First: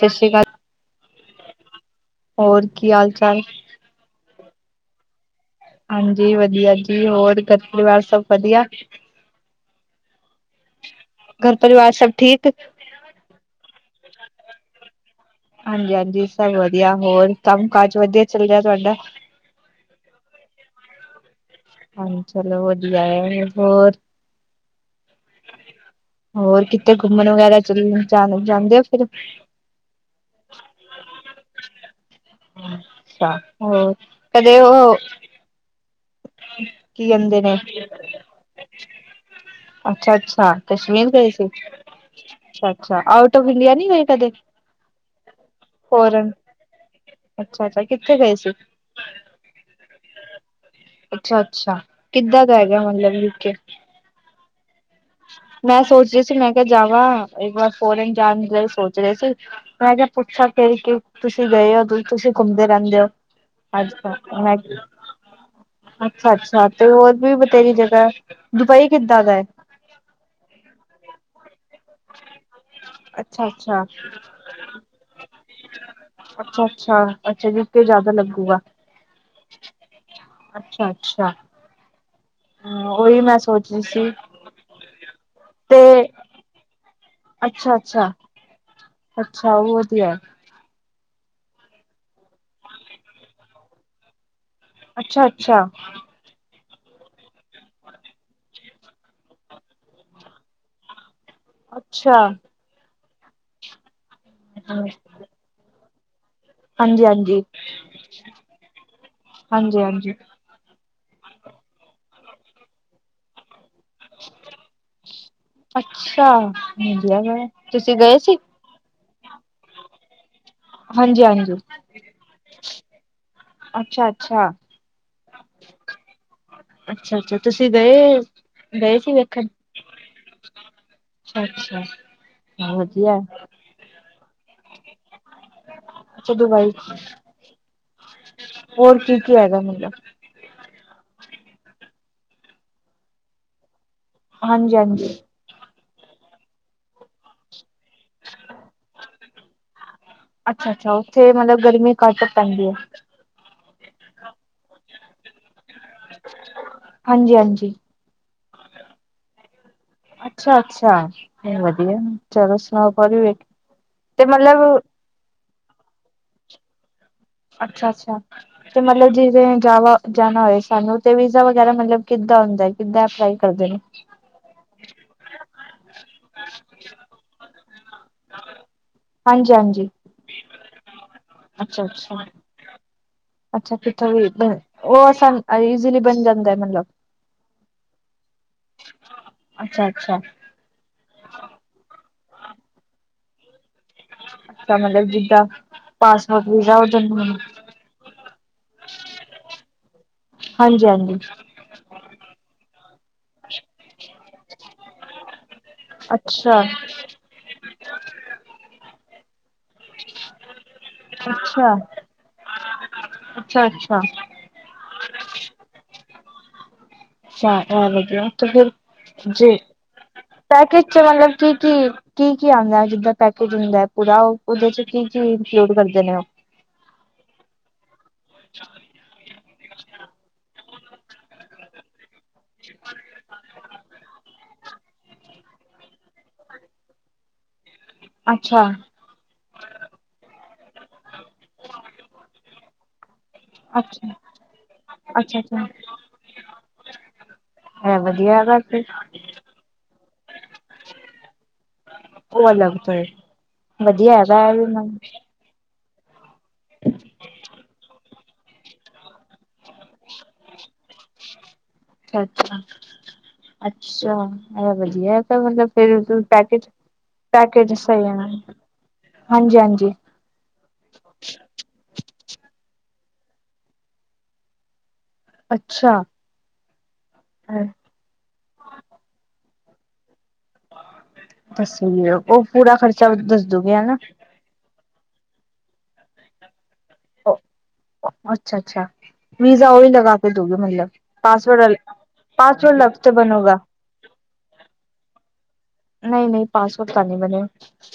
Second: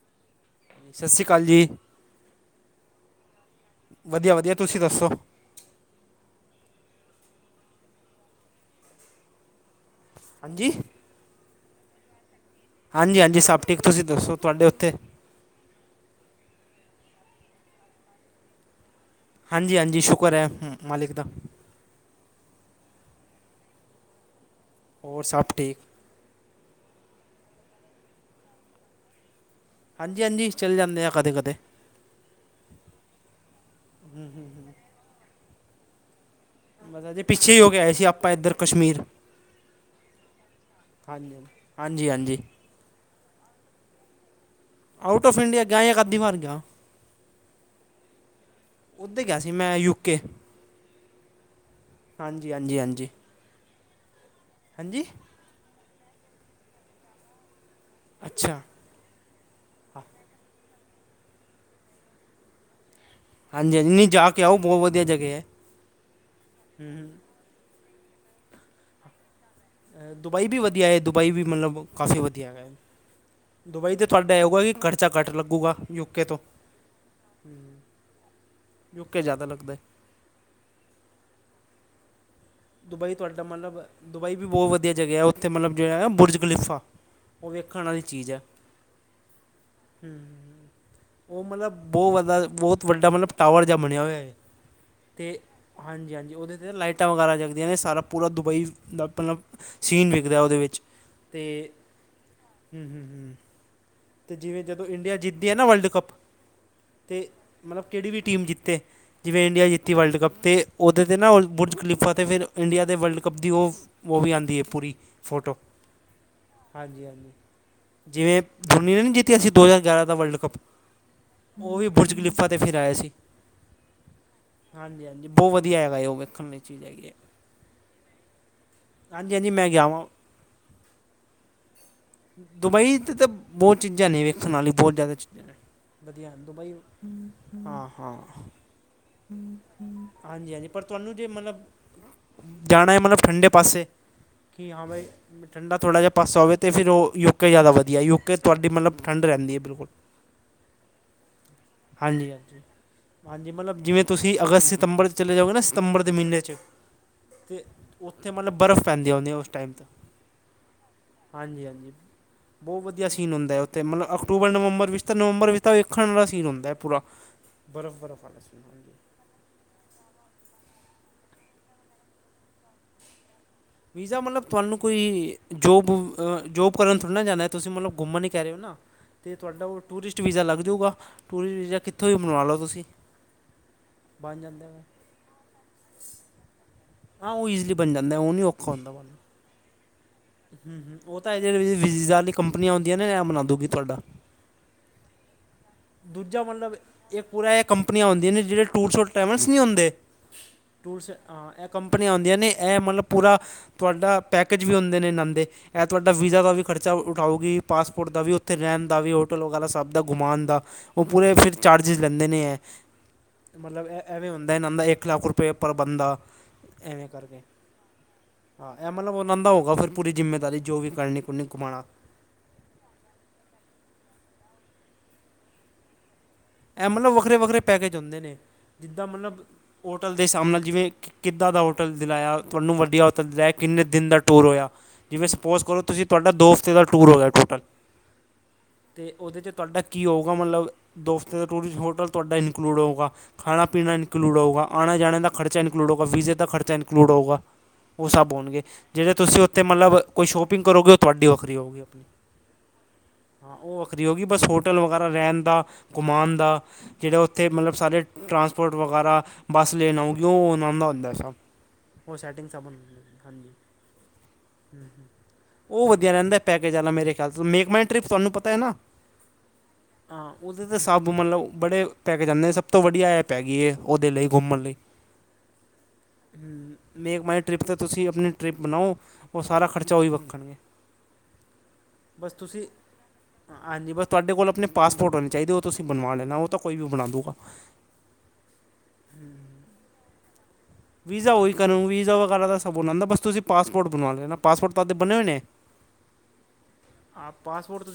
ਸਤਿ ਸ਼੍ਰੀ ਅਕਾਲ। ਸਤਿ ਸ਼੍ਰੀ ਅਕਾਲ ਜੀ। ਹੋਰ, ਕੀ ਹਾਲ ਚਾਲ? ਵਧੀਆ ਵਧੀਆ, ਤੁਸੀਂ ਦੱਸੋ? ਹਾਂਜੀ ਵਧੀਆ ਜੀ, ਹੋਰ ਕੱਰ ਪਰਿਵਾਰ ਸਭ ਵਧੀਆ? ਹਾਂਜੀ? ਘਰ ਪਰਿਵਾਰ ਸਭ ਠੀਕ? ਹਾਂਜੀ ਹਾਂਜੀ, ਸਭ ਠੀਕ, ਤੁਸੀਂ ਦੱਸੋ ਤੁਹਾਡੇ ਉੱਥੇ? ਹਾਂਜੀ ਹਾਂਜੀ, ਸਭ ਵਧੀਆ, ਹੋਰ ਕੰਮ ਕਾਜ ਵਧੀਆ ਚੱਲ ਰਿਹਾ ਤੁਹਾਡਾ? ਹਾਂਜੀ ਹਾਂਜੀ, ਸ਼ੁਕਰ ਹੈ ਮਾਲਿਕ ਦਾ। ਹਾਂ, ਚਲੋ ਵਧੀਆ ਏ, ਹੋਰ? ਹੋਰ, ਸਭ ਠੀਕ। ਹੋਰ, ਕਿਤੇ ਘੁੰਮਣ ਵਗੈਰਾ 'ਚ ਜਾਣ ਜਾਂਦੇ ਹੋ ਫਿਰ? ਹਾਂਜੀ ਹਾਂਜੀ, ਚਲੇ ਜਾਂਦੇ ਹਾਂ ਕਦੇ ਕਦੇ। ਅੱਛਾ, ਕਦੇ ਉਹ ਕੀ ਮ ਜੇ ਕਹਿੰਦੇ ਪਿੱਛੇ ਨੇ ਹੀ ਹੋ ਕੇ ਆਏ ਸੀ, ਆਪਾਂ ਇੱਧਰ ਕਸ਼ਮੀਰ। ਅੱਛਾ ਅੱਛਾ, ਕਸ਼ਮੀਰ ਗਏ ਹਾਂਜੀ ਸੀ। ਹਾਂਜੀ ਹਾਂਜੀ ਅ ਅੱਛਾ, ਆਊਟ ਔਫ ਇੰਡੀਆ ਨੀ ਗਏ ਕਦੇ? ਆਊਟ ਆਫ ਇੰਡੀਆ ਗਿਆ ਜਾਂ ਅੱਧੀ ਫੋਰਨ, ਵਾਰ ਗਿਆ ਅੱਛਾ- ਅੱਛਾ ਕਿੱਥੇ ਗਏ ਸੀ? ਉੱਧਰ ਗਿਆ ਸੀ ਮੈਂ, ਯੂਕੇ। ਅੱਛਾ ਅੱਛਾ, ਕਿੱਦਾਂ ਹਾਂਜੀ ਦਾ ਹਾਂਜੀ ਹੈਗਾ ਹਾਂਜੀ ਮਤਲਬ ਯੂਕੇ? ਹਾਂਜੀ? ਮੈਂ ਸੋਚ ਰਹੀ ਸੀ, ਮੈਂ ਕਿਹਾ ਜਾਵਾਂ, ਇੱਕ ਵਾਰ ਫੋਰਨ ਜਾਣ ਅੱਛਾ ਲਈ ਸੋਚ ਰਹੇ ਸੀ। ਮੈਂ ਹਾਂ। ਕਿਹਾ ਪੁੱਛਾਂ ਫਿਰ ਕੀ, ਤੁਸੀਂ ਗਏ ਹੋ, ਤੁਸੀਂ ਘੁੰਮਦੇ ਰਹਿੰਦੇ ਹੋ। ਹਾਂਜੀ ਹਾਂਜੀ ਨਹੀਂ ਅੱਛਾ ਜਾ ਕੇ ਮੈਂ, ਆਓ ਬਹੁਤ ਵਧੀਆ ਜਗ੍ਹਾ ਹੈ ਅੱਛਾ -ਅੱਛਾ, ਤੇ ਹੋਰ ਹੂੰ, ਵੀ ਬਥੇਰੀ ਜਗ੍ਹਾ। ਦੁਬਈ ਕਿੱਦਾਂ ਦਾ ਹੈ? ਦੁਬਈ ਵੀ ਵਧੀਆ ਹੈ, ਦੁਬਈ ਵੀ ਮਤਲਬ ਕਾਫੀ ਵਧੀਆ ਹੈ। ਅੱਛਾ ਅੱਛਾ ਦੁਬਈ ਤੇ ਤੁਹਾਡਾ ਇਹ ਹੋਊਗਾ, ਕਿ ਖਰਚਾ ਘੱਟ ਲੱਗੂਗਾ ਯੂਕੇ ਤੋਂ। ਅੱਛਾ ਅੱਛਾ ਅੱਛਾ, ਯੂ ਕੇ ਜ਼ਿਆਦਾ ਲੱਗੂਗਾ। ਯੂ ਕੇ ਜ਼ਿਆਦਾ ਲੱਗਦਾ। ਅੱਛਾ, ਅੱਛਾ। ਹਾਂ, ਦੁਬਈ ਉਹੀ ਮੈਂ ਤੁਹਾਡਾ ਸੋਚ ਮਤਲਬ, ਰਹੀ ਸੀ ਦੁਬਈ ਵੀ ਬਹੁਤ ਵਧੀਆ ਜਗ੍ਹਾ ਹੈ। ਉੱਥੇ ਮਤਲਬ ਜੋ ਤੇ ਹੈ, ਬੁਰਜ ਖਲੀਫਾ ਉਹ ਅੱਛਾ ਵੇਖਣ ਵਾਲੀ ਅੱਛਾ ਚੀਜ਼ ਆ। ਅੱਛਾ, ਉਹ ਵਧੀਆ ਐ। ਉਹ ਮਤਲਬ ਬਹੁਤ ਵਦਾ, ਬਹੁਤ ਵੱਡਾ ਮਤਲਬ ਟਾਵਰ ਜਿਹਾ ਬਣਿਆ ਹੋਇਆ ਹੈ। ਅੱਛਾ, ਅਤੇ ਅੱਛਾ। ਹਾਂਜੀ ਹਾਂਜੀ, ਉਹਦੇ ਤੇ ਲਾਈਟਾਂ ਵਗੈਰਾ ਜਗਦੀਆਂ ਨੇ, ਸਾਰਾ ਪੂਰਾ ਦੁਬਈ ਦਾ ਮਤਲਬ, ਸੀਨ ਵਿਖਦਾ ਉਹਦੇ ਵਿੱਚ ਤੇ, ਅੱਛਾ ਹੂ ਹੂ। [unintelligible] ਤੇ ਜਿਵੇਂ ਜਦੋਂ, ਇੰਡੀਆ ਹਾਂਜੀ ਜਿੱਤਦੀ ਹੈ ਨਾ ਵਰਲਡ ਕੱਪ ਤੇ ਹਾਂਜੀ ਮਤਲਬ ਕਿਹੜੀ ਵੀ ਟੀਮ ਜਿੱਤੇ, ਜਿਵੇਂ ਇੰਡੀਆ ਹਾਂਜੀ ਜਿੱਤੀ ਹਾਂਜੀ ਵਰਲਡ ਕੱਪ, ਤੇ ਉਹਦੇ ਤੇ ਨਾ ਬੁਰਜ ਖਲੀਫਾ ਤੇ ਫਿਰ ਇੰਡੀਆ ਦੇ ਵਰਲਡ ਕੱਪ ਦੀ ਉ ਉਹ ਵੀ ਆਉਂਦੀ ਹੈ ਪੂਰੀ ਫੋਟੋ, ਅੱਛਾ ਹਾਂਜੀ- ਵਧੀਆ ਹਾਂਜੀ ਵਾ ਤੁਸੀਂ ਗਏ ਸੀ? ਜਿਵੇਂ ਜੂਨੀਅਨ ਨੀ ਜਿੱਤਿਆ ਸੀ ਦੋ ਹਜ਼ਾਰ ਗਿਆਰਾਂ ਦਾ ਵਰਲਡ ਕੱਪ। ਹਾਂਜੀ ਹਾਂਜੀ। ਉ ਵੀ ਬੁਰਜਖਲੀਫਾ ਤੇ ਫਿਰ ਆਇਆ ਸੀ। ਅੱਛਾ ਅੱਛਾ। ਹਾਂਜੀ-ਹਾਂਜੀ, ਬਹੁਤ ਵਧੀਆ ਹੈਗਾ ਏ ਉ ਵੇਖਣ ਲਈ। ਚੀਜ ਹੈਗੀ ਏ, ਅੱਛਾ ਅੱਛਾ ਤੁਸੀਂ ਗਏ ਗਏ ਸੀ ਹਾਂਜੀ-ਹਾਂਜੀ ਮੈਂ ਗਿਆ ਵਾਂ। ਅੱਛਾ-ਅੱਛਾ, ਦੁਬਈ ਤੇ ਵਧੀਆ। ਤਾਂ ਬਹੁਤ ਚੀਜ਼ਾਂ ਨੇ ਵੇਖਣ ਵਲੀਆਂ, ਬਹੁਤ ਜ਼ਿਆਦਾ ਚੀਜ਼ਾਂ ਨੇ, ਵਧੀਆ ਦੁਬਈ, ਹਾਂ-ਹਾਂ। ਹੋਰ ਕੀ-ਕੀ ਹੈਗਾ, ਮਤਲਬ? ਹਾਂਜੀ-ਹਾਂਜੀ, ਪਰ ਤੁਹਾਨੂੰ ਜੇ ਮਤਲਬ ਜਾਣਾ ਹੈ, ਮਤਲਬ ਠੰਢੇ ਪਾਸੇ? ਕਿ ਹਾਂਜੀ ਹਾਂ ਬਾਈ, ਹਾਂਜੀ। ਠੰਢਾ ਥੋੜ੍ਹਾ ਜਿਹਾ ਪਾਸਾ ਹੋਵੇ, ਤੇ ਫਿਰ ਉ ਯੂਕੇ ਜ਼ਿਆਦਾ ਵਧੀਆ, ਯੂਕੇ ਤੁਹਾਡੀ ਮਤਲਬ ਠੰਡ ਰਹਿੰਦੀ ਹੈ ਬਿਲਕੁਲ! ਅੱਛਾ-ਅੱਛਾ, ਉੱਥੇ ਮਤਲਬ ਗਰਮੀ ਘੱਟ ਹਾਂਜੀ ਹਾਂਜੀ ਪੈਂਦੀ ਹੈ। ਹਾਂਜੀ, ਮਤਲਬ ਜਿਵੇਂ ਤੁਸੀਂ ਅਗਸਤ ਜਾਂ ਸਤੰਬਰ ਵਿੱਚ ਚਲੇ ਜਾਓਗੇ, ਸਤੰਬਰ ਦੇ ਮਹੀਨੇ ਵਿੱਚ, ਹਾਂਜੀ ਤੇ ਹਾਂਜੀ। ਉੱਥੇ ਮਤਲਬ ਬਰਫ਼ ਪੈਂਦੀਆ ਉਸ ਟਾਈਮ ਤੇ। ਅੱਛਾ-ਅੱਛਾ, ਹਾਂਜੀ ਹਾਂਜੀ ਵਧੀਆ ਚਲੋ ਬਹੁਤ ਸੁਣਾਓ ਵਧੀਆ ਸੀਨ ਹੁੰਦਾ ਉੱਥੇ ਮਤਲਬ ਅਕਤੂਬਰ-ਨਵੰਬਰ ਵਿੱਚ, ਨਵੰਬਰ ਵਿੱਚ ਤਾਂ ਵੇਖਣ ਵਾਲਾ ਸੀਨ ਹੁੰਦਾ ਪੂਰਾ। ਬਰਫ਼ ਅੱਛਾ-ਅੱਛਾ, ਬਰਫ਼ ਵਾਲਾ ਸੀਨ ਤੇ ਹਾਂਜੀ ਮਤਲਬ ਜਿਵੇਂ ਜਾਵਾਂ ਜਾਣਾ ਹੋਵੇ ਸਾਨੂੰ, ਤਾਂ ਵੀਜ਼ਾ ਵਗੈਰਾ ਕਿੱਦਾਂ ਹੁੰਦਾ ਹੈ? ਮਤਲਬ ਵੀਜ਼ੇ ਲਈ ਕਿੱਦਾਂ ਅਪਲਾਈ ਕਰਦੇ ਨੇ? ਜਾ ਮਤਲਬ ਤੁਹਾਨੂੰ ਕੋਈ ਜੋਬ ਜੋਬ ਕਰਨ ਥੋੜ੍ਹੀ ਨਾ ਜਾਂਨਾ, ਤੁਸੀਂ ਮਤਲਬ ਘੁੰਮਣ ਹੀਕਹਿ ਰਹੇ ਹੋਨਾ। ਤੇ ਹਾਂਜੀ ਤੁਹਾਡਾ ਉ ਹਾਂਜੀ। ਟੂਰਿਸਟ ਵੀਜ਼ਾ ਲੱਗ ਜਾਉਗਾ, ਟੂਰਿਸਟ ਵੀਜ਼ਾ ਕਿਥੋਂ ਹੀ ਅੱਛਾ-ਅੱਛਾ। ਅੱਛਾ ਬਨਵਾ ਲਓ ਤੁਸੀਂ। ਅੱਛਾ, ਕਿੱਥੋਂ ਵੀ ਬਣ ਜਾਂਦਾ ਵਾ ਉਹ ਅਸਲ ਈਜ਼ੀਲੀ ਬਣ ਜਾਂਦਾ ਹੈ, ਮਤਲਬ? ਹਾ ਉ ਈਜ਼ੀਲੀ ਬਣ ਜਾਂਦਾ ਹੈ, ਉਹ ਨੀ ਔਖਾ ਹੁੰਦਾ ਬਣ ਅੱਛਾ-ਅੱਛਾ। ਹੂੰ-ਹੂੰ ਉ ਤਾਂ ਏ ਵੀਜ਼ਾ ਵਾਲੀ ਕੰਪਨੀਆ ਹੁੰਦੀਆਂ ਨੇ, ਉਹ ਬੜਾ ਦੋਗੀ ਤੁਹਾਡਾ। ਇਸ ਦਾ ਮਤਲਬ ਜਿਦਾ ਦੂਜਾ ਪਾਸਪੋਰਟ ਮਤਲਬ ਵੀਜ਼ਾ ਹੋ ਜਾਵੇ। ਇਹ ਪੂਰਾ ਇਹ ਕੰਪਨੀਆਂ ਉਂਨਦੀਆਂ ਨੇ ਜਿਹੜੇ ਟੂਰਸਡ ਟਰੈਵਲਸ ਨਹੀਂ ਹੁੰਦੇ। ਟੂਰਸ ਹਾਂਜੀ-ਹਾਂਜੀ। ਆ ਏ ਕੰਪਨੀਆਂ ਉਂਦੀਆਂ ਨੇ, ਮਤਲਬ ਉਹਨਾਂ ਕੋਲ ਤੁਹਾਡਾ ਪੂਰਾ ਪੈਕੇਜ ਵੀ ਹੁੰਦੇ ਇਨ੍ਹਾਂ ਦੇ। ਏ ਤੁਹਾਡਾ ਵੀਜ਼ੇ ਦਾ ਵੀ ਅੱਛਾ-ਅੱਛਾ। ਖਰਚਾ ਉ ਉਠਾਓਗੀ ਪਾਸਪੋਰਟ ਦਾ ਵੀ, ਉੱਥੇ ਰਹਿਣ ਦਾ ਵੀ, ਹੋਟਲ ਵਗੈਰਾ ਸਬ ਦਾ ਘੁੰਮਾਣ ਦਾ ਉਹ ਪੂਰੇ ਫਿਰ ਅੱਛਾ-ਅੱਛਾ। ਚਾਰਜਿਸ ਲੈਂਦੇ ਨੇ ਏ ਅੱਛਾ ਮਤਲਬ ਅੱਛਾ ਐਵੇਂ ਹੁੰ ਦੇਣ ਆਂਦਾ ਇੱਕ ਲੱਖ ਰੁਪਏ ਪ੍ਰਰ ਬੰਦਾ ਏਵੇ। ਕਰਕੇ ਅੱਛਾ ਇਹ ਵਧੀਆ ਤੇ ਫਿਰ ਹਾਂ, ਇਹ ਮਤਲਬ ਫਿਰ ਉਹਨਾਂ ਜੀ ਦੀ ਹੀ ਪੂਰੀ ਜ਼ਿੰਮੇਵਾਰੀ ਹੋਵੇਗੀ ਜੋ ਪੈਕੇਜ ਵੀ ਚ ਮਤਲਬ ਕਰਨੀ-ਕੁਰਨੀ ਕੀ-ਕੀ ਘੁਮਾਣਾ। ਕੀ-ਕੀ ਆਉਂਦਾ ਜਿੱਦਾਂ ਪੈਕੇਜ ਹੁੰਦਾ ਐ ਪੂਰਾ, ਉ ਉਹਦੇ ਚ' ਕੀ-ਕੀ ਇਨਕਲੂਡ ਕਰਦੇ ਨੇਂ ਉ? ਇਹ ਮਤਲਬ ਵੱਖਰੇ-ਵੱਖਰੇ ਪੈਕੇਜ ਹੁੰਦੇ ਨੇ, ਜਿਵੇਂ ਮਤਲਬ ਹੋਟਲ ਦੇ ਹਿਸਾਬ ਨਾਲ। ਕਿੱਦਾਂ ਦਾ ਹੋਟਲ ਦਿਲਾਇਆ, ਤੁਹਾਨੂੰ ਵਧੀਆ ਹੋਟਲ ਦਿਵਾਇਆ, ਕਿੰਨੇ ਦਿਨਾਂ ਦਾ ਟੂਰ ਹੋਇਆ? ਜਿਵੇਂ ਸਪੋਜ਼ ਕਰੋ, ਤੁਸੀ ਤੁਹਾਡਾ ਦੋ ਹਫ਼ਤਿਆਂ ਦਾ ਟੂਰ ਹੋ ਗਿਆ ਟੋਟਲ। ਅੱਛਾ। ਤੇ ਉਹਦੇ ਵਿੱਚ ਤੁਹਾਡਾ ਕੀ ਹੋਊਗਾ ਮਤਲਬ ਦੋ ਹਫਤੇ ਦਾ ਟੂਰਿਸਟ ਹੋਟਲ ਤੁਹਾਡਾ ਇਨਕਲੂਡ ਹੋਊਗਾ। ਖਾਣਾ-ਪੀਣਾ ਅੱਛਾ, ਇਨਕਲੂਡ ਹੋਉਗਾ, ਆਣੇ-ਜਾਣੇ ਦਾ ਖਰਚਾ ਵੀ ਅੱਛਾ-ਅੱਛਾ ਇਨਕਲੂਡ ਹੋਉਗਾ, ਵੀਜ਼ੇ ਦਾ ਖਰਚਾ ਇਨਕਲੂਡ ਹੋਉਗਾ। ਇਹ ਉਹ ਸਭ ਵਧੀਆ ਹੈਗਾ ਹੋਣਗੇ ਫਿਰ ਜੇ ਤੁਸੀਂ ਉੱਥੇ ਮਤਲਬ ਕੋਈ ਸ਼ਾਪਿੰਗ ਕਰੋਗੇ, ਉ ਤੁਹਾਡੀ ਵਖਰੀ ਹੋਗੀ ਆਪਣੀ। ਉਹ ਅਲਗ ਤੇ ਹਾਂ, ਉ ਵੱਖਰੀ ਹੋਗੀ ਬਸ ਹੋਟਲ ਵਗੈਰਾ ਰਹਿਣ ਦਾ ਘੁੰਮਾਣ ਦਾ ਜੇਹੜੇ ਉੱਥੇ ਮਤਲਬ ਸਾਰੇ ਟਰਾਂਸਪੋਰਟ ਵਗੈਰਾ ਬੱਸ ਲੈਣ ਆਊਗੀ ਉਹ ਉਨਾਂ ਦਾ ਹੋਂਦਾ ਸਬ। ਅੱਛਾ, ਅੱਛਾ, ਐ ਵਧੀਆ ਐ ਤਾਂ ਮਤਲਬ ਉਹ ਵਧੀਆ ਫੇਰ ਰਹਿੰਦਾ ਪੈਕੇਜ਼ ਪੈਕੇਜ ਵਾਲਾ ਮੇਰੇ ਖਿਆਲ ਤੋਂ ਮੇਕ ਪੈਕੇਜ ਮਾਈ ਸਈ ਟ੍ਰਿਪ ਐ [unintelligible] ਤੁਹਾਨੂੰ ਪਤਾ ਹੈ ਨਾ ਹਾਂਜੀ, ਹਾਂਜੀ। ਹਾਂ [unintelligible] ਤੇ ਤੇ ਸਭ ਮਤਲਬ ਬੜੇ ਪੈਕੇਜ਼ ਆਂਦੇ ਸਭ ਤੋਂ ਵਦੀਆ ਐਪ ਹੈਗੀ ਓਦੇ ਲਈ ਘੁੰਮਣ ਲਈ। ਅੱਛਾ ਹੂੰ, ਮੇਕ ਮਾਈ ਟ੍ਰਿਪ ਤੇ ਤੁਸੀਂ ਆਪਣੀ ਟ੍ਰਿਪ ਬਨਾਓ, ਓ ਸਾਰਾ ਖਰਚਾ ਓਈ ਵਖਨਗੇ। ਦੱਸੋਗੇ ਬਸ ਉਹ ਤੁਸੀ, ਪੂਰਾ ਖਰਚਾ ਦੱਸ ਦੋਗੇ ਹਾਂਜੀ ਹਨਾ ਬਸ ਤੁਆਡੇ ਕੋਲ ਅਪਣੇ ਪਾਸਪੋਰਟ ਹੋਨੇ ਚਾਈਦੇ ਓ ਤੁਸੀਂ ਬਨਵਾ ਲੈਨਾ, ਓ ਤਾਂ ਕੋਈ ਵੀ ਬਣਾ ਦੁਗਾ। ਅੱਛਾ-ਅੱਛਾ, ਵੀਜ਼ਾ ਓਈ ਲਗਾ ਕੇ ਦਊਗਾ ਮਤਲਬ। ਵੀਜ਼ਾ ਓਈ ਪਾਸਵਰਡ ਕਰੂੰ, ਵੀਜ਼ਾ ਵਗੈਰਾ ਤਾਂ ਪਾਸਵਰਡ ਸਭ ਅਲੱਗ ਓਨਾਂ ਦਾ, ਤੇ ਬਸ ਤੁਸੀਂ ਬਣੂਗਾ ਪਾਸਪੋਰਟ ਬਨਵਾ ਲੈਨਾ ਪਾਸਪੋਰਟ [unintelligible] ਬਨੇ ਹੋਏ ਨੇ। ਨਈ ਨਈ ਪਾਸਪੋਰਟ ਤਾਂ ਨੀ ਬਨੇ।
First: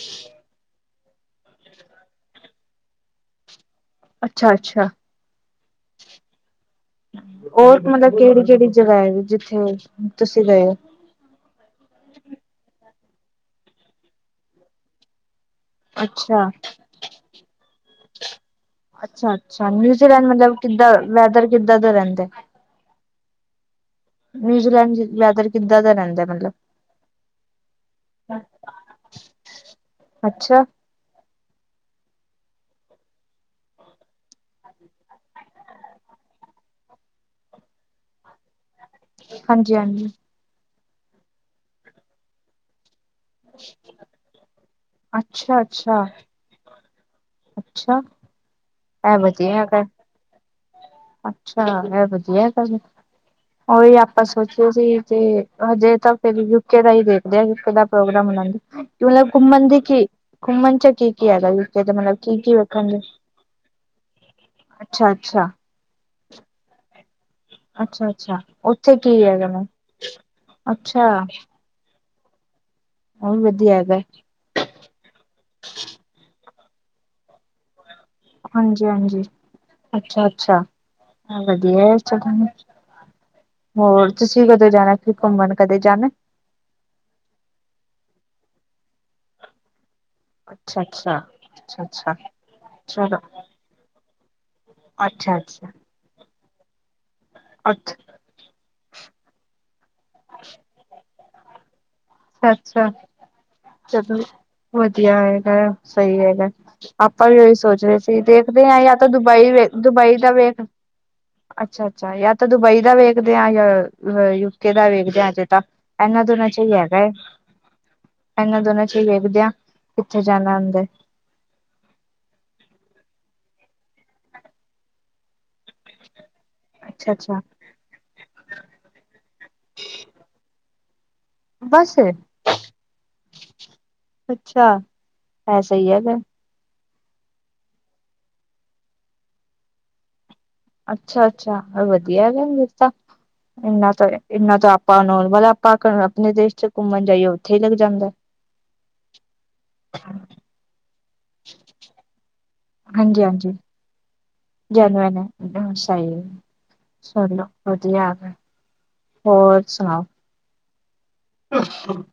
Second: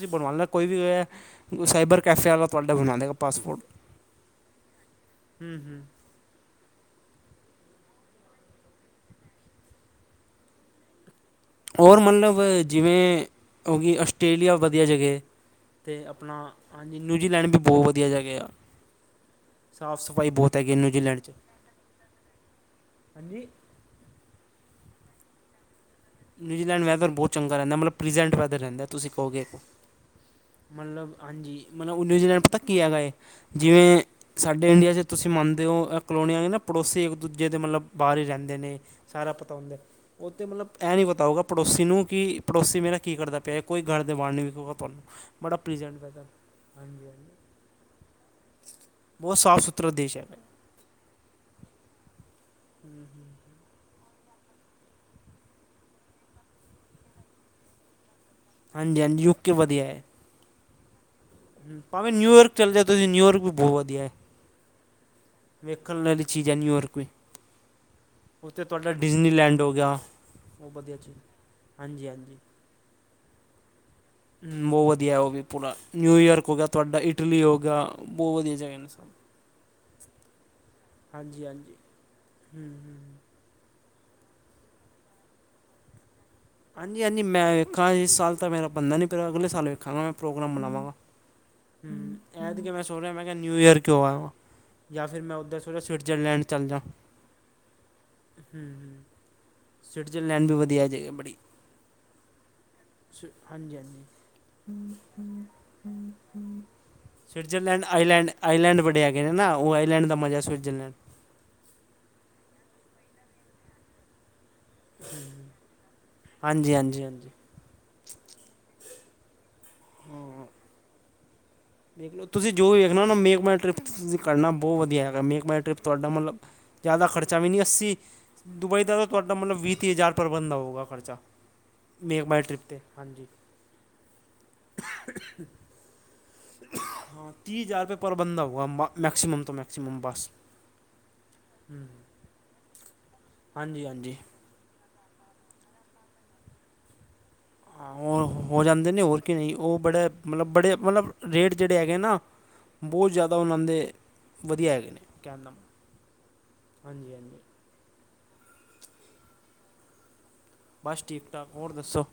[unintelligible] ਬਨਵਾ ਲੈਨਾ, ਕੋਈ ਵੀ ਐ ਸਾਈਬਰ ਕੈਫੇ ਆਲਾ ਤੁਆਡਾ ਬਨਾ ਦੇਗਾ ਪਾਸਪੋਰਟ। ਅੱਛਾ-ਅੱਛਾ। ਹੂੰ-ਹੂੰ। ਔਰ ਮਤਲਬ ਕੇੜੀ-ਕੇੜੀ ਜਗ੍ਹਾ ਹੈਗੀ ਜਿੱਥੇ ਤੁਸੀਂ ਗਏ ਓ? ਔਰ ਮਤਲਬ ਜਿਵੇਂ ਹੋ ਗੀ ਆਸਟ੍ਰੇਲੀਆ ਵਦੀਆ ਜਗ੍ਹੇ। ਤੇ ਆਪਣਾ ਅੱਛਾ ਹਾਂਜੀ ਨਿਊਜ਼ੀਲੈਂਡ ਵੀ ਬੋਅ ਵਦੀਆ ਜਗੇ ਆ। ਅੱਛਾ-ਅੱਛਾ, ਸਾਫ ਨਿਊਜ਼ੀਲੈਂਡ ਸਫਾਈ ਮਤਲਬ ਬਹੁਤ ਹੈਗੀ ਕਿੱਦਾਂ ਨਿਊਜ਼ੀਲੈਂਡ 'ਚ ਵੈਦਰ ਕਿੱਦਾਂ ਦਾ ਰੈਂਦੈ? ਹਾਂਜੀ। ਨਿਊਜ਼ੀਲੈਂਡ ਵੈਦਰ ਕਿੱਦਾਂ ਦਾ ਰੈਂਦੈ? ਨਿਊਜ਼ੀਲੈਂਡ ਵੈਦਰ ਬੋਤ ਚੰਗਾ ਰੈਂਦਾ ਮਤਲਬ ਪੀਜੈਂਟ ਵੈਦਰ ਰੈਂਦਾ ਤੁਸੀਂ ਕਹੋਗੇ ਅੱਛਾ ਮਤਲਬ ਹਾਂਜੀ, ਮਤਲਬ ਨਿਊਜ਼ੀਲੈਂਡ ਪਤਾ ਕੀ ਹੈਗਾ ਏ ਜਿਵੇਂ ਸਾਡੇ ਇੰਡੀਆ 'ਚ ਤੁਸੀਂ ਮੰਨਦੇ ਓ ਕਲੋਨੀਆਂ ਨੇ ਨਾ ਪੜੋਸੀ ਇੱਕ ਦੂਜੇ ਦੇ ਮਤਲਬ ਬਾਰ ਈ ਰੈਂਦੇ ਨੇ। ਸਾਰਾ ਪਤਾ ਹਾਂਜੀ ਹੁੰਦਾ, ਹਾਂਜੀ ਓਥੇ ਮਤਲਬ ਐ ਨੀ ਪਤਾ ਹੋਊਗਾ ਪੜੋਸੀ ਨੂੰ ਕਿ ਪੜੋਸੀ ਮੇਰੇ ਕੀ ਕਰਦਾ ਪਿਆ ਕੋਈ ਘਰ ਦੇ ਬਾਰ ਨੀ ਵਿਖੇਗਾ ਤੁਆਨੁ, ਬੜਾ ਅੱਛਾ ਪੀਜੈਂਟ ਅੱਛਾ [unintelligible] ਅੱਛਾ ਇਹ ਬੋਤ ਵਧੀਆ ਸਾਫ਼ ਹੈਗਾ ਸੁਥਰਾ ਦੇਸ਼ ਐ। ਅੱਛਾ, ਐ ਵਦੀਆ ਗੱਲ ਏ ਓਈ ਆਪ ਪਾਂ ਸੋਚ ਰੇ ਸੀ ਤੇ ਹਜੇ ਤਾਂ ਫੇਰ ਯੂਕੇ ਦਾ ਹੀ ਦੇਖਦੇ ਆਂ, ਯੂਕੇ ਦਾ ਪ੍ਰੋਗਰਾਮ ਬਨਾਨੇ ਹਾਂਜੀ ਹਾਂਜੀ ਮਤਲਬ ਯੂਕੇ ਘੁੰਮਨ ਦੀ ਵਧੀਆ ਹੈ ਕੀ, ਘੁੰਮਣ 'ਚ ਕੀ ਕੀ ਹੈਗਾ ਯੂਕੇ ਤੇ ਭਾਵੇਂ ਮਤਲਬ ਕੀ ਨਿਊਯਾਰਕ ਕੀ ਚੱਲ ਜਾਓ ਵੇਖਣ ਨੂੰ, ਤੁਸੀਂ ਨਿਊਯਾਰਕ ਵੀ ਅੱਛਾ-ਅੱਛਾ। ਵੇਖਨ ਵਾਲੀ ਚੀਜ਼ ਐ ਨਿਊਯੌਰਕ ਵੀ। ਅੱਛਾ ਅੱਛਾ ਓਥੇ ਤੁਆਡਾ ਉੱਥੇ ਕੀ ਹੈਗਾ ਡਿਜ਼ਨੀਲੈਂਡ ਮੈਮ ਹੋ ਗਯਾ [unintelligible] ਅੱਛਾ ਹਾਂਜੀ ਹਾਂਜੀ। ਹੋਰ ਵਧੀਆ ਹੈਗਾ। ਹੂੰ ਬੋਤ ਵਦੀਆ ਓ ਵੀ ਪੂਰਾ, ਨਿਊਯੋਕ ਹੋ ਗਯਾ ਤੁਆਡਾ ਇਟਲੀ ਹੋ ਗਯਾ। ਬੋਤ ਵਦੀਆ ਜਗ੍ਹਾਂ ਨੇ ਸਭ। ਅੱਛਾ-ਅੱਛਾ ਐ ਤਾਂ ਹਾਂਜੀ ਹਾਂਜੀ ਵਦੀਆ ਹੂੰ [unintelligible] ਹੂੰ ਹੋਰ ਤੁਸੀਂ ਕਦੋਂ ਜਾਨਾ ਫਿਰ ਘੁੰਮਨ ਕਦੇ ਜਾਨਾ ਐ? ਹਾਂਜੀ-ਹਾਂਜੀ ਮੈਂ ਵੇਖਾਂਗਾ ਇਸ ਸਾਲ ਤਾਂ ਮੇਰਾ ਬਨਦਾ ਨੀ ਪੇਆ ਅਗਲੇ ਸਾਲ ਵੇਖਾਂਗਾ, ਮੈਂ ਪ੍ਰੋਗਰਾਮ ਅੱਛਾ ਬਨਾਵਾਂਗਾ। ਅੱਛਾ ਅੱਛਾ ਅੱਛਾ ਹੂੰ, ਐਤਕੀਂ ਮੈਂ ਸੋਚ ਰੇਆ ਚਲੋ ਮੈਂ ਕੇਆ ਨਿਊਯੌਰਕ ਈ ਹੋ ਆਵਾਂ ਯਾ ਫਿਰ ਅੱਛਾ ਮੈਂ ਉਧਰ ਅੱਛਾ ਸੋਚ ਰਯਾ ਸਵਿਟਜ਼ਰਲੈਂਡ ਚੱਲ ਜਾ। ਅੱਛਾ। ਹਾਂ, ਸਵਿਟਜ਼ਰਲੈਂਡ ਵੀ ਵਦੀਆ ਜਗ੍ਹਾ ਬੜੀ। ਅੱਛਾ, ਸ- ਹਾਂਜੀ ਹਾਂਜੀ ਚਲੋ ਵਧੀਆ ਹੈਗਾ ਸਈ ਐ। ਹੈਗਾ, ਆਪਾਂ ਵੀ ਓਈ ਸਵਿਟਜ਼ਰਲੈਂਡ ਸੋਚ ਰੇ ਸੀ, ਆਈਲੈਂਡ ਦੇਖਦੇ ਆ ਆਈਲੈਂਡ ਯਾ ਬੜੇ ਤਾਂ ਹੈਗੇ ਨੇ ਦੁਬਈ ਨਾ ਉਹ ਵੇਖ, ਆਈਲੈਂਡ ਦੁਬਈ ਦਾ ਮਜ਼ਾ ਵੇਖ ਸਵਿਟਜ਼ਰਲੈਂਡ ਅੱਛਾ-ਅੱਛਾ, ਯਾ ਤਾਂ ਦੁਬਈ ਦਾ ਵੇਖਦੇ ਆ ਯਾ [unintelligible] ਕਿਹੜਾ ਵੇਖਦਿਆਂ ਹਜੇ ਤਾਂ, ਏਹਨਾ ਦੋਨਾਂ ਚ ‌ਈ ਹਾਂਜੀ ਐ। ਹਾਂਜੀ ਹਾਂਜੀ ਏਹਨਾਂ ਦੋਨਾਂ ਚ ਹੀ ਵੇਖਦੇ ਆ, ਕਿੱਥੇ ਹਾਂ ਜਾਣਾ ਓਨਦੇ? ਤੁਸੀਂ ਜੋ ਵੀ ਵੇਖਣਾ ਨਾ ਮੇਕਮਾਈ ਟ੍ਰਿਪ ਤੁਸੀਂ ਕਰਨਾ ਬਹੁ ਵਧੀਆ ਹੈਗਾ, ਮੇਕਮਾਈ ਟ੍ਰਿਪ ਤੁਹਾਡਾ ਮਲਬ ਜ਼ਾਦਾ ਅੱਛਾ ਖਰਚਾ ਅੱਛਾ ਵੀ ਨੀ ਅੱਸੀ, ਦੁਬਈ ਦਾ ਤਾਂ ਤੁਹਾਡਾ ਮਤਲਬ ਵੀਹ-ਤੀਹ ਹਜ਼ਾਰ ਪਰ ਬੰਦਾ ਹੋਓਗਾ ਖਰਚਾ। ਬਸ ਮੇਕਮਾਈ ਟ੍ਰਿਪ ਤੇ, ਹਾਂਜੀ। ਅੱਛਾ, ਐਹ ਸਹੀ ਐ ਫੇਰ। ਤੀਸ ਹਜ਼ਾਰ ਰੁਪਏ ਪਰ ਬੰਦਾ ਹੋਓਗਾ, ਮੈ ਮੈਕਸੀਮਮ ਤੋ ਮੈਕਸੀਮਮ ਬਸ। ਅੱਛਾ-ਅੱਛਾ, ਹੂੰ, ਵਧੀਆ ਹੈਗਾ ਫੇਰ ਤਾਂ ਹਾਂਜੀ ਐਨਾ ਤਾਂ ਹਾਂਜੀ ਐਨਾ ਤਾਂ। ਆਪਾਂ ਨੌਰਮਲ ਆਪਾਂ ਅ ਆਪਣੇ ਦੇਸ਼ ਚ ਘੁੰਮਣ ਜਾਈਏ ਓਥੇ ਈ ਲੱਗ ਹਾਂ, ਜਾਂਦਾ। ਉਹ ਹੋ ਜਾਂਦੇ ਨੇ ਹੋਰ ਕੀ ਨ‌ਈ, ਓ ਬੜੇ ਮਲਬ ਬੜੇ ਮਲਬ ਰੇਟ ਜਿਹੜੇ ਹੈਗੇ ਨਾ, ਬਹੁ ਹਾਂਜੀ ਜ਼ਆਦਾ ਹਾਂਜੀ ਓਨਾਂ ਦੇ ਵਧੀਆ ਹੈਗੇ ਜੈਨੂਅਨ ਕਹਿਣ ਦਾ ਨੇ, ਮਤਲਬ। ਸਹੀ ਏ, ਹਾਂਜੀ ਹਾਂਜੀ ਚਲੋ ਵਧੀਆ, ਹੋਰ ਸੁਣਾਓ? ਬਸ ਠੀਕ-ਠਾਕ, ਹੋਰ ਦੱਸੋ?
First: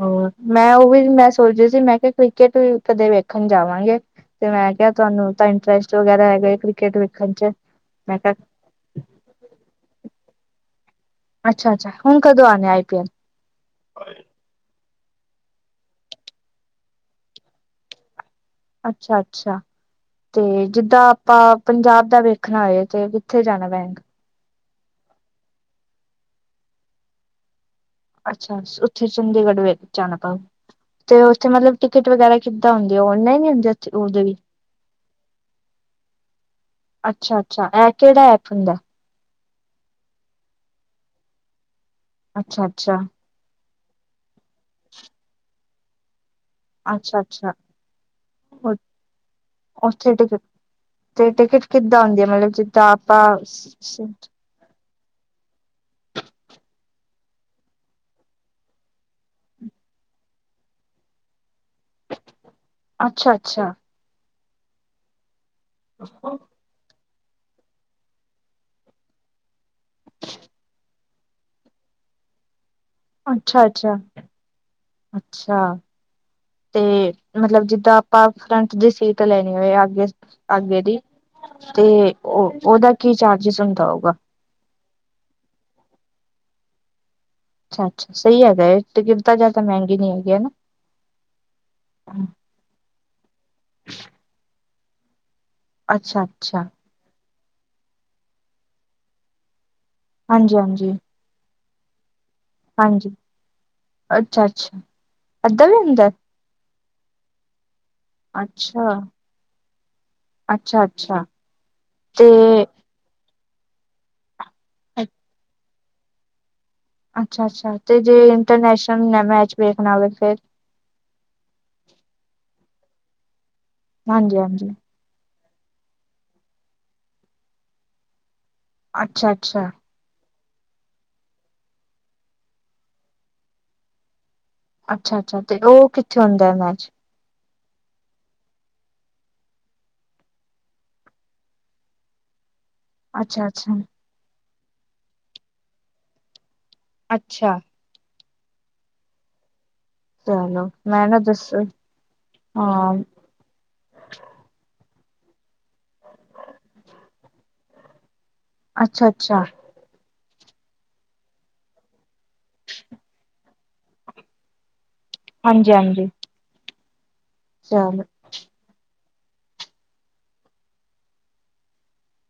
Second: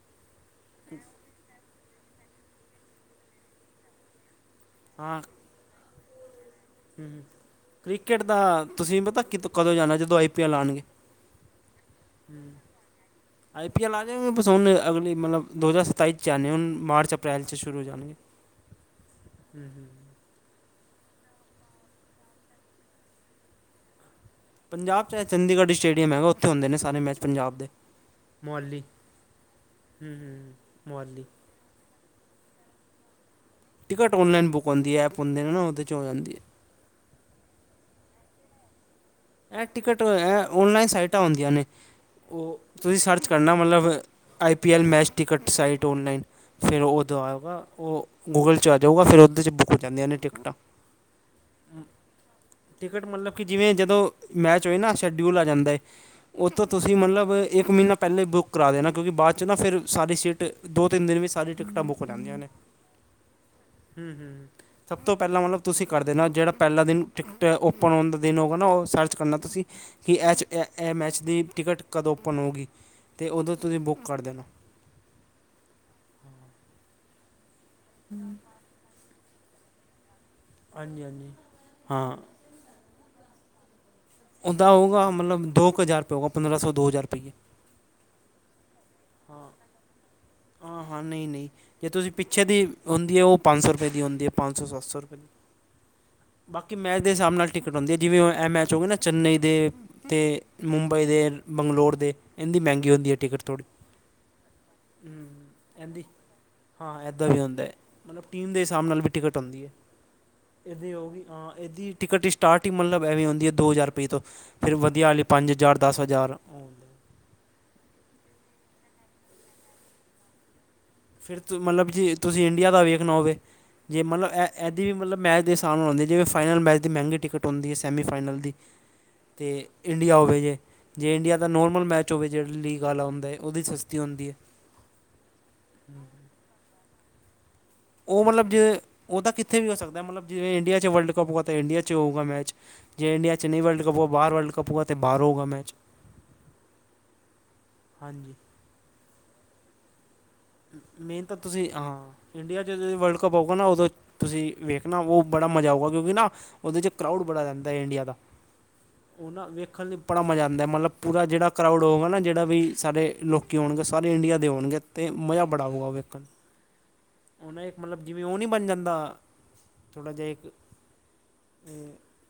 ਹੋਰ, ਮੈਂ ਓਹੀ ਮੈਂ ਸੋਚਦੀ ਸੀ ਮੈਂ ਕਿਹਾ ਕ੍ਰਿਕਟ ਵੀ ਕਦੇ ਵੇਖਣ ਜਾਵਾਂਗੇ ਤੇ ਮੈਂ ਹਾਂ ਤੁਹਾਨੂੰ ਤਾਂ ਇੰਟਰਸਟ ਵਗੈਰਾ ਹੈਗਾ ਕ੍ਰਿਕਟ ਵੇਖਣ ਚ, ਮੈਂ ਕਾ ਹਾਂ, ਤੁਸੀਂ ਪਤਾ ਕਿ ਕਦੋਂ ਜਾਣਾ, ਜਦੋ ਆਈ ਪੀ ਐਲ ਆਣਗੇ। ਅੱਛਾ-ਅੱਛਾ, ਹੁਣ ਕਦੋਂ ਆਣਾ I P L? I P L ਆ ਜਾਏਗੇ ਬਸ ਹੁਣੇ, ਅਗਲੀ ਮਲਬ ਦੋ ਹਜ਼ਾਰ ਸਤਾਈ ਚ ਆਣੇ ਹੁਣ ਮਾਰਚ-ਅਪ੍ਰੈਲ ਸ਼ੁਰੂ ਹੋ ਜਾਣਗੇ। ਅੱਛਾ-ਅੱਛਾ। ਤੇ ਜਿੱਦਾਂ ਆਪਾਂ ਪੰਜਾਬ ਦਾ ਵੇਖਣਾ ਹੋਏ ਤੇ ਕਿੱਥੇ ਜਾਣਾ ਪੈ ਪੰਜਾਬ ਚ ਐ ਚੰਡੀਗੜ੍ਹ ਸਟੇਡੀਅਮ ਐ ਓਥੇ ਹੁੰਦੇ ਨੇ ਸਾਰੇ ਮੈਚ ਪੰਜਾਬ ਦੇ। ਅੱਛਾ ਮੋਹਾਲੀ ਓਥੇ ਚੰਡੀਗੜ੍ਹ ਵੇ ਹੂੰ ਜਾਣਾ ਪ‌ਓ ਹੂੰ ਤੇ ਮੋਹਾਲੀ ਓਥੇ ਮਤਲ ਟਿਕਟ ਵਗੈਰਾ ਕਿੱਦਾਂ ਹੁੰਦੀ ਐ ਔਨਲਾਈਨ ‌ਈ ਹੁੰਦੀ? ਟਿਕਟ ਉਹਦੇ ਵੀ ਔਨਲਾਈਨ ਬੁੱਕ ਹੁੰਦੀ ਐ ਐਪ ਹੁੰਦੇ ਨੇ ਨਾ ਓਦੇ ਚ ਹੋ ਜਾਂਦੀ ਐ। ਅੱਛਾ-ਅੱਛਾ, ਐ ਕਿਹੜਾ ਐਪ ਹੁੰਦਾ? ਐਹ ਟਿਕਟ ਐ ਔਨਲਾਈਨ ਸਾਈਟਾਂ ਹੁੰਦੀਆਂ ਨੇ, ਓ ਅੱਛਾ ਅੱਛਾ ਤੁਸੀਂ ਸਰਚ ਕਰਨਾ ਮਲਬ I P L match ticket site online. ਫੇਰ ਅੱਛਾ ਓਦੋਂ ਆਊਗਾ ਅੱਛਾ ਓ ਗੋ ਗੂਗਲ ਚ ਆ ਜਾਊਗਾ, ਫੇਰ ਓਦੇ ਚ ਬੁੱਕ ਹੋ ਜਾਂਦੀਆਂ ਉੱਥੇ ਨੇ ਟਿਕਟ ਟਿਕਟਾਂ। ਤੇ ਟਿਕਟ ਕਿਦਾਂ ਹੁੰਦੀ ਐ ਮਤਲਬ ਜਿਦਾਂ ਟਿਕਟ ਆਪਾਂ ਮਤਲਬ ਕਿ ਜਿਵੇਂ ਜਦੋਂ ਮੈਚ ਹੋਏ ਨਾ ਸ਼ਡਿਊਲ ਆ ਜਾਂਦਾ ਏ। ਓ ਤੋਂ ਤੁਸੀਂ ਮਤਲਬ ਇੱਕ ਮਹੀਨਾ ਪਹਿਲੇ ਬੁੱਕ ਕਰਾ ਦੇਣਾ ਕਿਉਂਕਿ ਬਾਅ ਚ ਨਾ ਫੇਰ ਸਾਰੀ ਸੀਟ ਦੋ-ਤਿੰਨ ਦਿਨ ਵਿਚ ਸਾਰੀ ਟਿਕਟਾਂ ਬੁੱ ਕੀ ਹੋ ਜਾਂਦੀਆਂ ਨੇ, ਅੱਛਾ ਅੱਛਾ ਹੂੰ ਹੂੰ ਸਭ ਤੋਂ ਪਹਿਲਾਂ ਮਲਬ ਤੁਸੀਂ ਕਰਦੇ ਨਾ ਜੇਹੜਾ ਪਹਿਲਾ ਦਿਨ ਟਿਕਟ ਓਪਨ ਹੋਣ ਦਾ ਦਿਨ ਹੋਓਗਾ ਨਾ ਓ ਸਰਚ ਕਰਨਾ ਤੁਸੀਂ। ਕਿ ਐਚ ਐਹ ਐਹ ਐਮ ਐੱਚ ਦੀ ਟਿਕਟ ਕਦੋਂ ਓਪਨ ਹੋਓਗੀ? ਅੱਛਾ-ਅੱਛਾ, ਅੱਛਾ ਤੇ ਮਤਲਬ ਜਿ ਦਾਂ ਆਪਾਂ ਫਰੰਟ ਦੀ ਸੀਟ ਲੈਣੀ ਹੋਏ ਆਗੇ। ਆਗੇ ਦੀ ਹਾਂਜੀ ਹਾਂਜੀ ਤੇ ਹਾਂ ਓ ਓਦਾ ਕੀ ਚਾਰਜਿਸ ਹੁੰਦਾ ਹੋਓਗਾ? ਓਦਾ ਹ‌ਓਗਾ ਮਲਬ ਦੋ ਕ ਹਜ਼ਾਰ ਰੁਪਏ ਹੋਓਗਾ, ਪੰਦਰਾਂ ਸੌ-ਦੋ ਹਜ਼ਾਰ ਰੁਪਈਏ। ਅੱਛਾ-ਅੱਛਾ ਸਹੀ ਹੈਗਾ ਏ, ਟਿਕਟ ਤਾਂ ਹਾਂ ਜ਼ਿਆਦਾ ਮਹਿੰਗੀ ਨੀ ਹੈਗੀ, ਹਾਂ ਹਾਂ ਨਹੀਂ ਨਹੀਂ ਜੇ ਤੁਸੀਂ ਹਨਾ? ਪਿੱਛੇ ਦੀ ਹੁੰਦੀ ਐ ਓ ਪੰਜ ਸੌ ਰੁਪਏ ਦੀ ਹੁੰਦੀ ਐ ਪੰਜ ਸੌ ਸੱਤ ਸੌ ਰੁਪਏ ਦੀ, ਅੱਛਾ ਅੱਛਾ ਬਾਕੀ ਮੈਚ ਦੇ ਸਾਬ ਨਾਲ ਟਿਕਟ ਹੁੰਦੀ ਏ ਜਿਵੇਂ ਐਹ ਮੈਚ ਹੋ ਗਏ ਨਾ ਚੰਨਈ ਦੇ ਤੇ ਹਾਂਜੀ ਹਾਂਜੀ ਮੁੰਬਈ ਦੇ ਬੰਗਲੋਰ ਦੇ ਏਦੀ ਮਹਿੰਗੀ ਹਾਂਜੀ ਹੁੰਦੀ ਟਿਕਟ ਥੋੜੀ। ਅੱਛਾ ਅੱਛਾ ਅੱਧਰ ਇਹਦੀ ਰਹਿੰਦਾ ਹੈ ਹਾਂ ਇੱਦਾਂ ਵੀ ਹੁੰਦਾ ਹੈ ਮਤਲਬ ਟੀਮ ਦੇ ਹਿਸਾਬ ਅੱਛਾ ਨਾਲ ਵੀ ਟਿਕਟ ਆਉਂਦੀ ਹੈ ਅੱਛਾ ਇਹਦੀ ਹੋ ਗਈ ਅੱਛਾ ਹਾਂ ਇਹਦੀ ਟਿਕਟ ਤੇ ਹੀ ਸਟਾਰਟਿੰਗ ਮਤਲਬ ਐਵੇਂ ਆਦੀ ਹੈ ਦੋ ਹਜ਼ਾਰ ਪੀ ਤੋਂ ਫਿਰ ਵਧੀਆ ਵਾਲੀ ਪੰਜ ਹਜ਼ਾਰ ਦਸ ਹਜ਼ਾਰ ਅੱਛਾ ਅੱਛਾ ਤੇ ਜੇ ਇੰਟਰਨੈਸ਼ਨਲ ਮੈਚ ਵੇਖਣਾ ਹੋਵੇ ਫਿਰ ਫਿਰ ਤ ਮਤਲਬ ਜੀ ਤੁਸੀਂ ਇੰਡੀਆ ਦਾ ਵੇਖਣਾ ਹੋਵੇ ਜੇ ਮਤਲਬ ਹਾਂਜੀ ਐ ਹਾਂਜੀ ਇੱਦਾਂ ਵੀ ਮਤਲਬ ਮੈਚ ਦੇ ਆਸਾਨ ਹੋਦੀ ਜਿਵੇਂ ਫਾਈਨਲ ਮੈਚ ਦੀ ਮਹਿੰਗੀ ਟਿਕਟ ਆਦੀ ਹੈ ਸੈਮੀ ਫਾਈਨਲ ਦੀ ਤੇ ਅੱਛਾ-ਅੱਛਾ, ਇੰਡੀਆ ਹੋਵੇ ਜੇ ਜੇ ਇੰਡੀਆ ਦਾ ਨੋਰਮਲ ਮੈਚ ਹੋਵੇ ਜਿਹੜਾ ਲੀਗ ਵਾਲਾ ਹੁੰਦਾ ਉਹਦੀ ਸਸਤੀ ਹੁੰਦੀ ਹੈ ਅੱਛਾ ਅੱਛਾ ਤੇ ਉਹ ਕਿੱਥੇ ਹੁੰਦਾ ਹੈ ਮੈਚ ਉਹ ਮਤਲਬ ਜੇ, ਉਹਦਾ ਕਿੱਥੇ ਵੀ ਹੋ ਸਕਦਾ ਮਤਲਬ ਜਿਵੇਂ ਇੰਡੀਆ ਚ ਵਰਲਡ ਕੱਪ ਹੋਗਾ ਤਾਂ ਇੰਡੀਆ 'ਚ ਹੋਊਗਾ ਮੈਚ। ਜੇ ਇੰਡੀਆ ਚ ਨਹੀਂ ਅੱਛਾ-ਅੱਛਾ, ਵਰਲਡ ਕਪ ਹੋਵੇ ਬਾਹਰ ਵਰਲਡ ਕਪ ਹੋਗਾ ਤਾਂ ਬਾਹਰੋਂ ਹੋਵੇਗਾ ਮੈਚ ਅੱਛਾ ਹਾਂਜੀ ਚਲੋ ਮੈਂ ਨਾ ਮੇਨ ਤਾਂ ਦੱਸ ਤੁਸੀਂ ਹਾਂ ਇੰਡੀਆ ਚ ਹਾਂ ਵਰਲਡ ਗਾ ਨਾਦੋਂ ਤੁਸੀਂ ਵੇਖਣਾ ਉਹ ਬੜਾ ਮਜ਼ਾ ਆਊਗਾ ਕਿਉਂਕਿ ਨਾ ਉਹਦੇ ਚ ਕਰਾਉਡ ਬੜਾ ਰਹਿ ਇੰਡੀਆ ਦਾ ਅੱਛਾ-ਅੱਛਾ, ਉਹਨਾਂ ਵ ਹਾਂਜੀ ਬੜਾ ਮਜ਼ਾ ਆਂਦਾ ਮਤਲਬ, ਪੂਰਾ ਜਿਹੜਾ ਕਰਾਊਡ ਹੋਊਗਾ ਨਾਂ, ਜਿਹੜਾ ਵੀ ਸਾਾਰੇ ਲੋਕ ਆਉਣਗੇ ਸਾਰੇ ਇੰਡੀਆ ਦੇ ਹੋਣਗੇ ਤੇ ਮਜਾ ਬੜਾ ਆਊਗਾ ਹਾਂਜੀ-ਹਾਂਜੀ ਵੇਖਣ ਓਹਨੇ ਚਲੋ ਜਿਵੇਂ ਇਉਂ ਨਹੀਂ ਬਣ ਜਾਂਦਾ ਥੋੜ੍ਹਾ ਜਿਹਾ ਇੱਕ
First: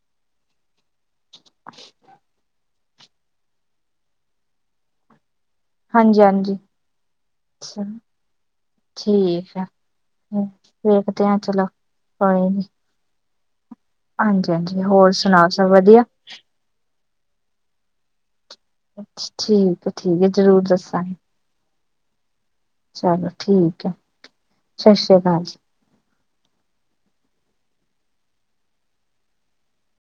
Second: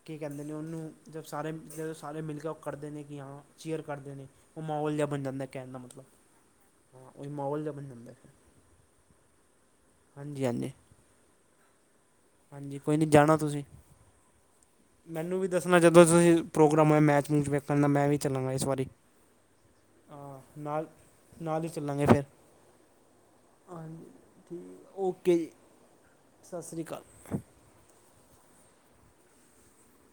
ਕੀ ਕਹਿੰਦੇ ਨੇ ਉਹਨੂੰ ਜਦ ਸਾਰੇ ਜਦ ਸਾਰੇ ਮਿਲ ਕੇ ਉਹ ਕਰਦੇ ਨੇ ਕਿ ਹਾਂ ਚੇਅਰ ਕਰਦੇ ਨੇ ਉਹ ਮਾਹੌਲ ਜਿਹਾ ਬਣ ਜਾਂਦਾ ਕਹਿਣ ਦਾ ਮਤਲਬ ਹਾਂਜੀ-ਹਾਂਜੀ ਹਾਂ ਉਹ ਮਹੋਲ ਜਹਾ ਬਣ ਜਾਂਦੇ ਠੀਕ ਆ ਵੇਖਦੇ ਆ ਚਲੋ ਕੋਈ ਨੀ ਹਾਂਜੀ ਕੋਈ ਨਹੀਂ ਜਾਣਾ ਤੁਸੀਂ ਹਾਂਜੀ-ਹਾਂਜੀ ਹੋਰ ਮੈਨੂੰ ਵੀ ਸੁਣਾਓ ਸਭ ਦੱਸਣਾ ਵਧੀਆ? ਜਦੋਂ ਤੁਸੀਂ। ਪ੍ਰੋਗਰਾਮ ਹੋਇਆ ਮੈਚ ਮੂਚ ਵੇਖਣ ਦਾ ਮੈਂ ਵੀ ਚੱਲਾਂਗਾ ਇਸ ਵਾਰੀ। ਠੀਕ-ਠੀਕ ਹੈ ਹਾਂ ਜਰੂਰ ਨਾਲ ਦੱਸਾਂਗੇ ਨਾਲ ਹੀ ਚੱਲਾਂਗੇ ਫੇਰ ਚਲੋ ਠੀਕ ਹੈ ਸਤਿ ਠੀਕ ਸ੍ਰੀ ਓਕੇ ਅਕਾਲ ਜੀ। ਸਤਿ ਸ਼੍ਰੀ ਅਕਾਲ।